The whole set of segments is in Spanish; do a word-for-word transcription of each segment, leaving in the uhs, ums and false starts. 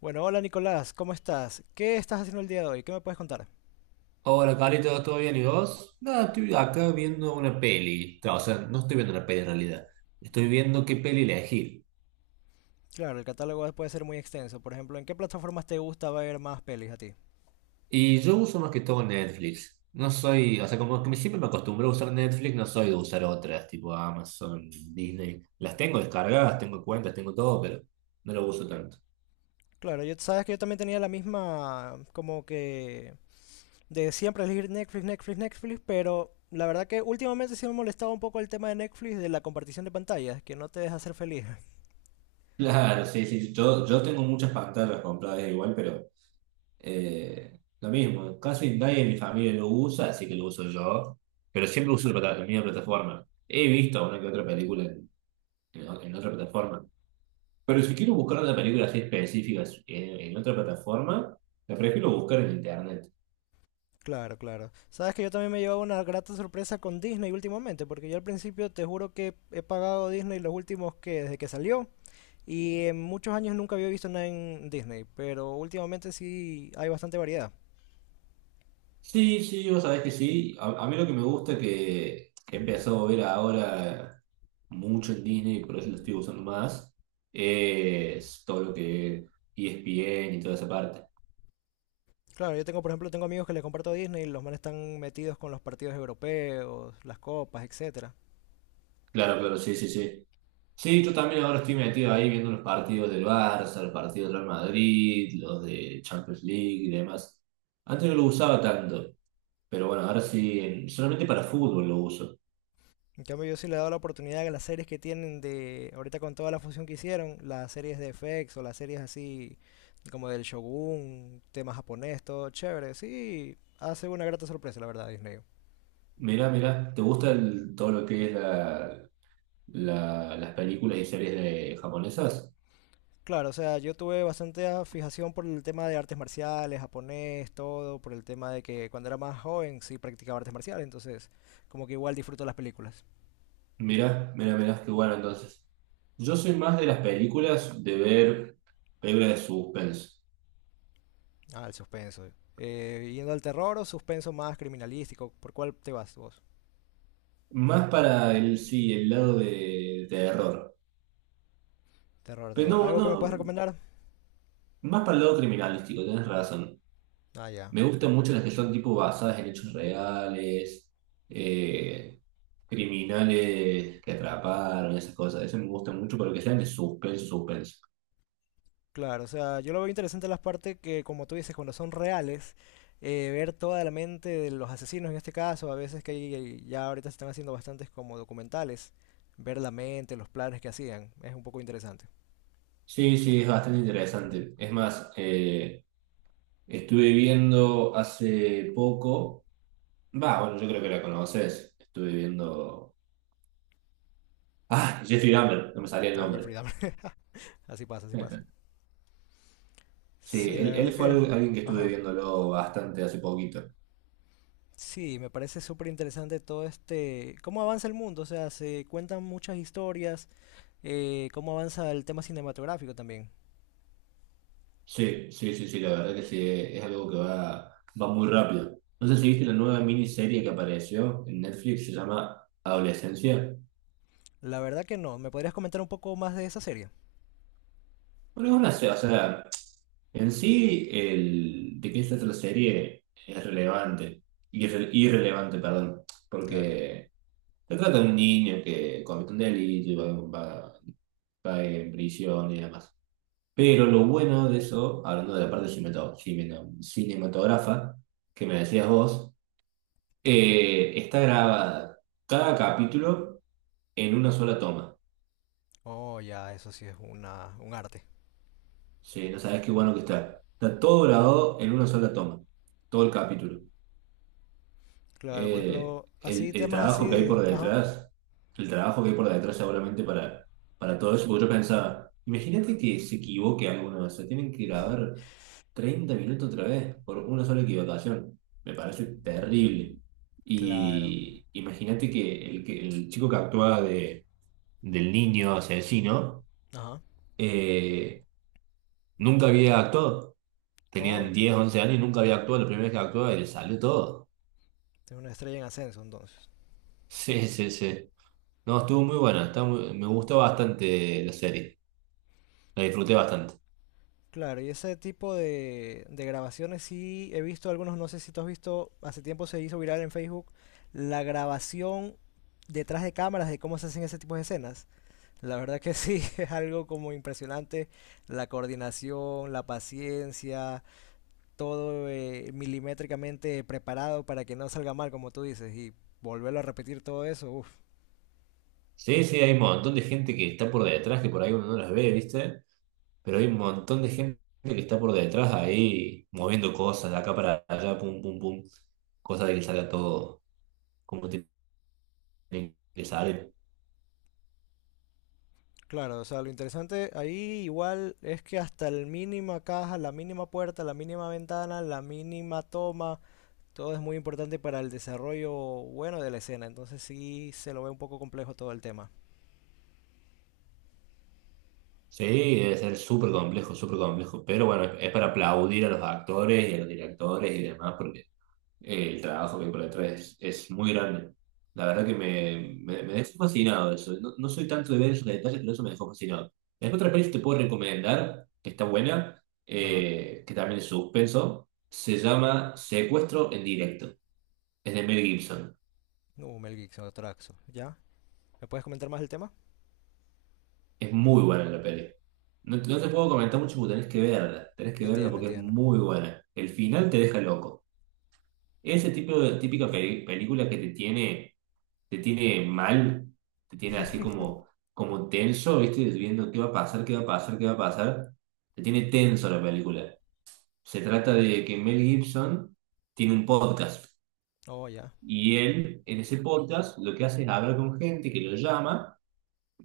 Bueno, hola Nicolás, ¿cómo estás? ¿Qué estás haciendo el día de hoy? ¿Qué me puedes contar? Hola, Carlitos, ¿todo bien? ¿Y vos? Nada, estoy acá viendo una peli. No, o sea, no estoy viendo una peli en realidad. Estoy viendo qué peli elegir. Claro, el catálogo puede ser muy extenso. Por ejemplo, ¿en qué plataformas te gusta ver más pelis a ti? Y yo uso más que todo Netflix. No soy, o sea, como que me- siempre me acostumbro a usar Netflix, no soy de usar otras, tipo Amazon, Disney. Las tengo descargadas, tengo cuentas, tengo todo, pero no lo uso tanto. Claro, yo sabes que yo también tenía la misma, como que de siempre elegir Netflix, Netflix, Netflix, pero la verdad que últimamente sí me molestaba un poco el tema de Netflix de la compartición de pantallas, que no te deja ser feliz. Claro, sí, sí. Yo, yo tengo muchas pantallas compradas igual, pero Eh, lo mismo, casi nadie en mi familia lo usa, así que lo uso yo, pero siempre uso la, plata- la misma plataforma. He visto una que otra película en, en o- en otra plataforma, pero si quiero buscar una película así específica en, en otra plataforma, la prefiero buscar en internet. Claro, claro. Sabes que yo también me he llevado una grata sorpresa con Disney últimamente, porque yo al principio te juro que he pagado Disney los últimos que desde que salió. Y en muchos años nunca había visto nada en Disney, pero últimamente sí hay bastante variedad. Sí, sí, vos sabés que sí. A, a mí lo que me gusta que he empezado a ver ahora mucho en Disney, por eso lo estoy usando más, es todo lo que es E S P N y toda esa parte. Claro, yo tengo, por ejemplo, tengo amigos que les comparto Disney y los manes están metidos con los partidos europeos, las copas, etcétera. Claro, claro, sí, sí, sí. Sí, yo también ahora estoy metido ahí viendo los partidos del Barça, los partidos del Real Madrid, los de Champions League y demás. Antes no lo usaba tanto, pero bueno, ahora sí, en- solamente para fútbol lo uso. En cambio, yo sí le he dado la oportunidad a las series que tienen de, ahorita con toda la fusión que hicieron, las series de F X o las series así como del Shogun, tema japonés, todo chévere. Sí, hace una grata sorpresa, la verdad, Disney. Mirá, mirá, ¿te gusta el- todo lo que es la, la- las películas y series de japonesas? Claro, o sea, yo tuve bastante ah, fijación por el tema de artes marciales, japonés, todo, por el tema de que cuando era más joven sí practicaba artes marciales, entonces como que igual disfruto las películas. Mirá, mirá, mirá, qué bueno entonces. Yo soy más de las películas, de ver películas de suspense. Ah, el suspenso. Eh, yendo al terror o suspenso más criminalístico, ¿por cuál te vas vos? Más para el, sí, el lado de, de terror. Terror, Pero terror. no, ¿Algo que no, me puedas recomendar? más para el lado criminalístico, tienes razón. Ah, ya. Me gustan mucho las que son tipo basadas en hechos reales, eh, criminales que atraparon, esas cosas. Eso me gusta mucho, pero que sean de suspenso, suspenso. Claro, o sea, yo lo veo interesante las partes que, como tú dices, cuando son reales, eh, ver toda la mente de los asesinos en este caso, a veces que hay- ya ahorita se están haciendo bastantes como documentales, ver la mente, los planes que hacían, es un poco interesante. Sí, sí, es bastante interesante. Es más, eh, estuve viendo hace poco, va, bueno, yo creo que la conoces. Estuve viendo... Ah, Jeffrey Dahmer, no me salía el Ah, nombre. Jeffrey Dahmer. Así pasa, así pasa. Sí, Sí, la él, él verdad fue que... al- alguien que estuve Ajá. viéndolo bastante hace poquito. Sí, me parece súper interesante todo este cómo avanza el mundo, o sea, se cuentan muchas historias, eh, cómo avanza el tema cinematográfico también. Sí, sí, sí, sí, la verdad que sí, es algo que va, va muy rápido. No sé si viste la nueva miniserie que apareció en Netflix, se llama Adolescencia. La verdad que no, ¿me podrías comentar un poco más de esa serie? Bueno, es una, se- o sea, en sí, el, de qué se trata la serie es relevante, irre- irrelevante, perdón, Claro. porque se trata de un niño que comete un delito y va, va- va en prisión y demás. Pero lo bueno de eso, hablando de la parte cinematográfica, que me decías vos, Ajá. Eh, está grabada cada capítulo en una sola toma. Oh, ya, eso sí es una, un arte. Sí, no sabes qué bueno que está. Está todo grabado en una sola toma, todo el capítulo. Claro, por Eh, ejemplo, el, así, el temas así trabajo que hay por de... Ajá. detrás, el trabajo que hay por detrás seguramente para, para todo eso, porque yo pensaba, imagínate que se equivoque alguno vez, se tienen que grabar treinta minutos otra vez por una sola equivocación. Me parece terrible. Claro. Y imagínate que el, que el chico que actúa de del niño asesino, Ajá. eh, nunca había actuado. Tenían Oh. diez once años y nunca había actuado. La primera vez que actuó y le salió todo. Es una estrella en ascenso, entonces. Sí, sí, sí. No, estuvo muy buena. está muy- me gustó bastante la serie. La disfruté bastante. Claro, y ese tipo de, de grabaciones sí he visto algunos, no sé si tú has visto, hace tiempo se hizo viral en Facebook, la grabación detrás de cámaras de cómo se hacen ese tipo de escenas. La verdad que sí, es algo como impresionante, la coordinación, la paciencia, todo eh, milimétricamente preparado para que no salga mal, como tú dices, y volverlo a repetir todo eso, uff. Sí, sí, hay un montón de gente que está por detrás, que por ahí uno no las ve, ¿viste? Pero hay un montón de gente que está por detrás ahí moviendo cosas de acá para allá, pum, pum, pum. Cosa de que salga todo como tiene que salir. Claro, o sea, lo interesante ahí igual es que hasta la mínima caja, la mínima puerta, la mínima ventana, la mínima toma, todo es muy importante para el desarrollo bueno de la escena, entonces sí se lo ve un poco complejo todo el tema. Sí, debe ser súper complejo, súper complejo. Pero bueno, es para aplaudir a los actores y a los directores y demás, porque eh, el trabajo que hay por detrás es, es muy grande. La verdad que me, me, me dejó fascinado eso. No, no soy tanto de ver esos detalles, pero eso me dejó fascinado. Después otra peli que te puedo recomendar, que está buena, Ajá, eh, que también es suspenso, se llama Secuestro en directo. Es de Mel Gibson. no, Mel Gibson, Traxo, ¿ya? ¿Me puedes comentar más el tema? Es muy buena la peli. No, no te puedo comentar mucho porque tenés que verla. Tenés que verla Entiendo, porque es entiendo. muy buena. El final te deja loco. Ese tipo de típica peli- película que te tiene, te tiene mal, te tiene así como, como tenso, ¿viste? Viendo qué va a pasar, qué va a pasar, qué va a pasar. Te tiene tenso la película. Se trata de que Mel Gibson tiene un podcast. Oh, ya, Y él, en ese podcast, lo que hace es hablar con gente que lo llama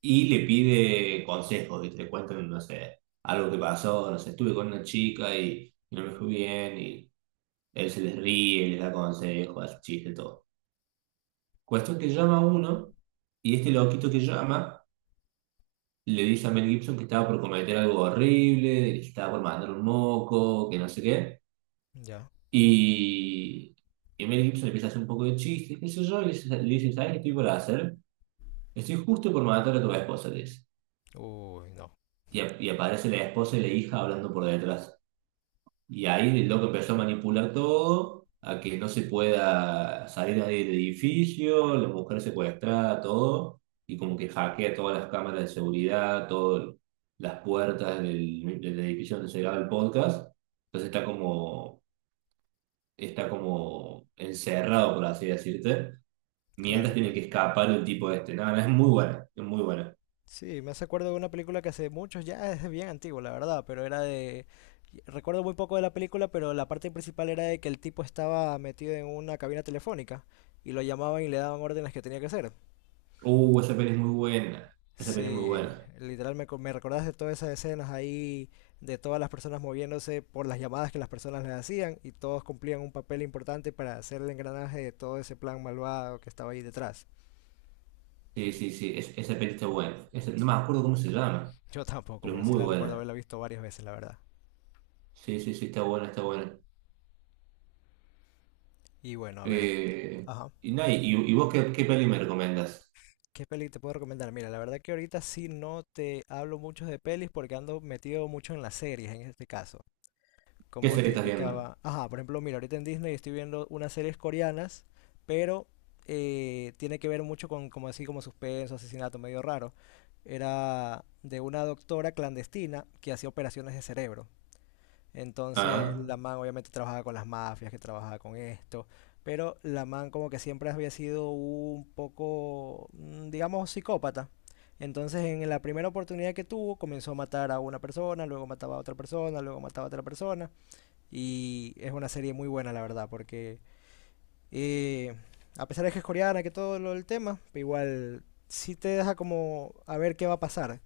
y le pide consejos, ¿viste? Le cuentan, no sé, algo que pasó, no sé, estuve con una chica y no me fue bien, y él se les ríe, les da consejos, hace chiste, todo. Cuestión que llama uno, y este loquito que llama le dice a Mel Gibson que estaba por cometer algo horrible, que estaba por mandar un moco, que no sé qué, ya. y, y Mel Gibson empieza a hacer un poco de chiste, qué sé yo, y le dice, le dice, ¿sabes qué estoy por hacer? Estoy justo por matar a tu esposa, le dice. Uy, no. Y, ap- y aparece la esposa y la hija hablando por detrás. Y ahí el loco empezó a manipular todo, a que no se pueda salir nadie del edificio, la mujer secuestrada, todo, y como que hackea todas las cámaras de seguridad, todas las puertas del, del edificio donde se graba el podcast. Entonces está como, está como encerrado, por así decirte, mientras Claro, tiene claro. que escapar el tipo este. Nada, es muy buena, es muy buena. Sí, me hace acuerdo de una película que hace muchos, ya es bien antigua, la verdad, pero era de... Recuerdo muy poco de la película, pero la parte principal era de que el tipo estaba metido en una cabina telefónica y lo llamaban y le daban órdenes que tenía que hacer. Uh, esa peli es muy buena, esa peli es muy Sí, buena. literal me, co- me recordaste todas esas escenas ahí de todas las personas moviéndose por las llamadas que las personas les hacían y todos cumplían un papel importante para hacer el engranaje de todo ese plan malvado que estaba ahí detrás. Sí, sí, sí, es- esa peli está buena. Esa- no me acuerdo cómo se llama. Yo tampoco, Pero pero sí muy la recuerdo buena. haberla visto varias veces, la verdad. Sí, sí, sí, está buena, está buena. Y bueno, a ver. Eh, Ajá. y, nada, y, y vos qué, qué peli me recomendás? ¿Qué peli te puedo recomendar? Mira, la verdad que ahorita sí no te hablo mucho de pelis porque ando metido mucho en las series en este caso. ¿Qué Como serie te estás viendo? indicaba. Ajá, por ejemplo, mira, ahorita en Disney estoy viendo unas series coreanas, pero eh, tiene que ver mucho con como así como suspenso, asesinato, medio raro. Era de una doctora clandestina que hacía operaciones de cerebro. Entonces Ah, la man obviamente trabajaba con las mafias, que trabajaba con esto, pero la man como que siempre había sido un poco, mm, digamos, psicópata. Entonces en la primera oportunidad que tuvo comenzó a matar a una persona, luego mataba a otra persona, luego mataba a otra persona. Y es una serie muy buena, la verdad, porque eh, a pesar de que es coreana, que todo lo del tema, pero igual sí te deja como a ver qué va a pasar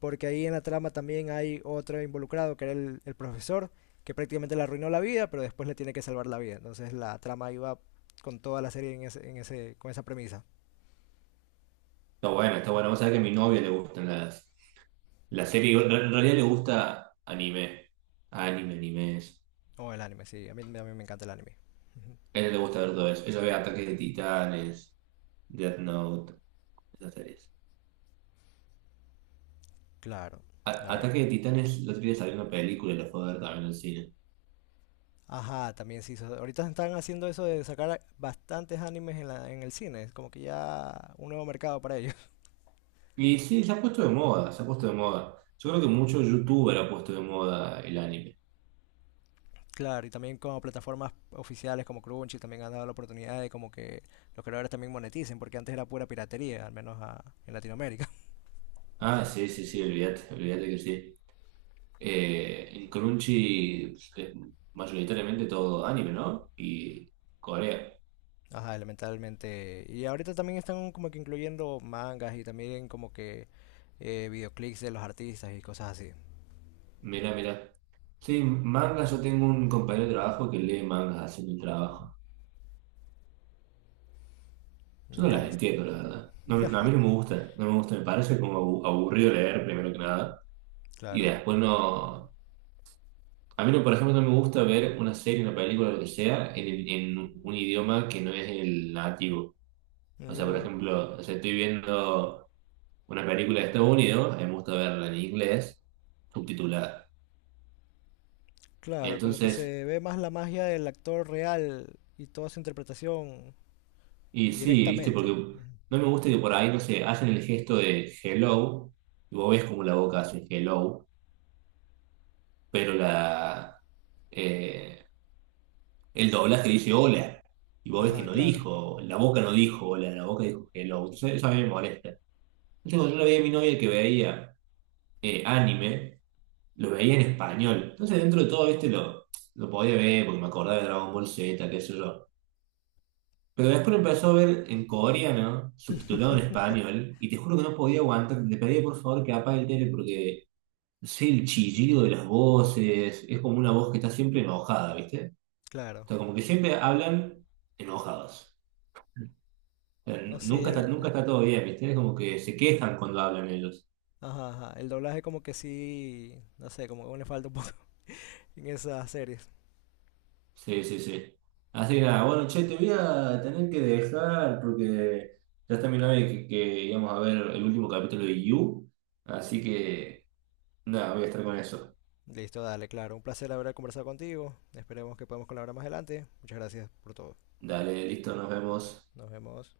porque ahí en la trama también hay otro involucrado, que era el, el profesor, que prácticamente le arruinó la vida, pero después le tiene que salvar la vida. Entonces la trama iba con toda la serie en ese, en ese, con esa premisa. está buena, está buena. Vos sabés que a mi novia le gustan las, las series. En realidad le gusta anime. Anime, animes. O el anime, sí, a mí, a mí me encanta el anime. A ella le gusta ver todo eso. Ella ve Ataque de Titanes, Death Note, esas series. Claro, A- a ver. Ataque de Titanes, el otro día salió una película y la fue a ver también en el cine. Ajá, también sí. Ahorita están haciendo eso de sacar bastantes animes en, la, en el cine. Es como que ya un nuevo mercado para ellos. Y sí, se ha puesto de moda, se ha puesto de moda. Yo creo que mucho youtuber ha puesto de moda el anime. Claro, y también como plataformas oficiales como Crunchy también han dado la oportunidad de como que los creadores también moneticen, porque antes era pura piratería, al menos a, en Latinoamérica. Ah, sí, sí, sí, olvídate, olvídate que sí. Eh, en Crunchy pues, es mayoritariamente todo anime, ¿no? Y Corea. Ajá, elementalmente. Y ahorita también están como que incluyendo mangas y también como que eh, videoclips de los artistas y cosas así. Mira, mira. Sí, mangas, yo tengo un compañero de trabajo que lee mangas haciendo el trabajo. Yo no Ya las listo. entiendo, la verdad. No, no, a mí no me gusta, no me gusta, me parece como abu- aburrido leer primero que nada. Y Claro. después no... A mí, no, por ejemplo, no me gusta ver una serie, una película, lo que sea, en, el- en un idioma que no es el nativo. O sea, por Mm, ejemplo, o sea, estoy viendo... una película de Estados Unidos, a mí me gusta verla en inglés, subtitulada. claro, como que Entonces, se ve más la magia del actor real y toda su interpretación y sí, viste, directamente. porque no me gusta que por ahí, no sé, hacen el gesto de hello, y vos ves como la boca hace hello, pero la, eh, el doblaje dice hola, y Ujú. vos ves que Ajá, no claro. dijo, la boca no dijo hola, la boca dijo hello. Entonces, eso a mí me molesta. Entonces, cuando yo la veía a mi novia que veía eh, anime, lo veía en español. Entonces, dentro de todo, viste, lo, lo podía ver porque me acordaba de Dragon Ball zeta, qué sé yo. Pero después empezó a ver en coreano, subtitulado en español, y te juro que no podía aguantar. Le pedí por favor que apague el tele porque sé el chillido de las voces, es como una voz que está siempre enojada, ¿viste? O Claro. sea, como que siempre hablan enojados. O sea, No n- nunca sé, está, nunca el, está todo bien, ¿viste? Es como que se quejan cuando hablan ellos. ajá, ajá, el doblaje como que sí, no sé, como que aún le falta un poco en esas series. Sí, sí, sí. Así que nada, bueno, che, te voy a tener que dejar porque ya está mi novia que, que íbamos a ver el último capítulo de You, así que nada, voy a estar con eso. Listo, dale, claro. Un placer haber conversado contigo. Esperemos que podamos colaborar más adelante. Muchas gracias por todo. Dale, listo, nos vemos. Nos vemos.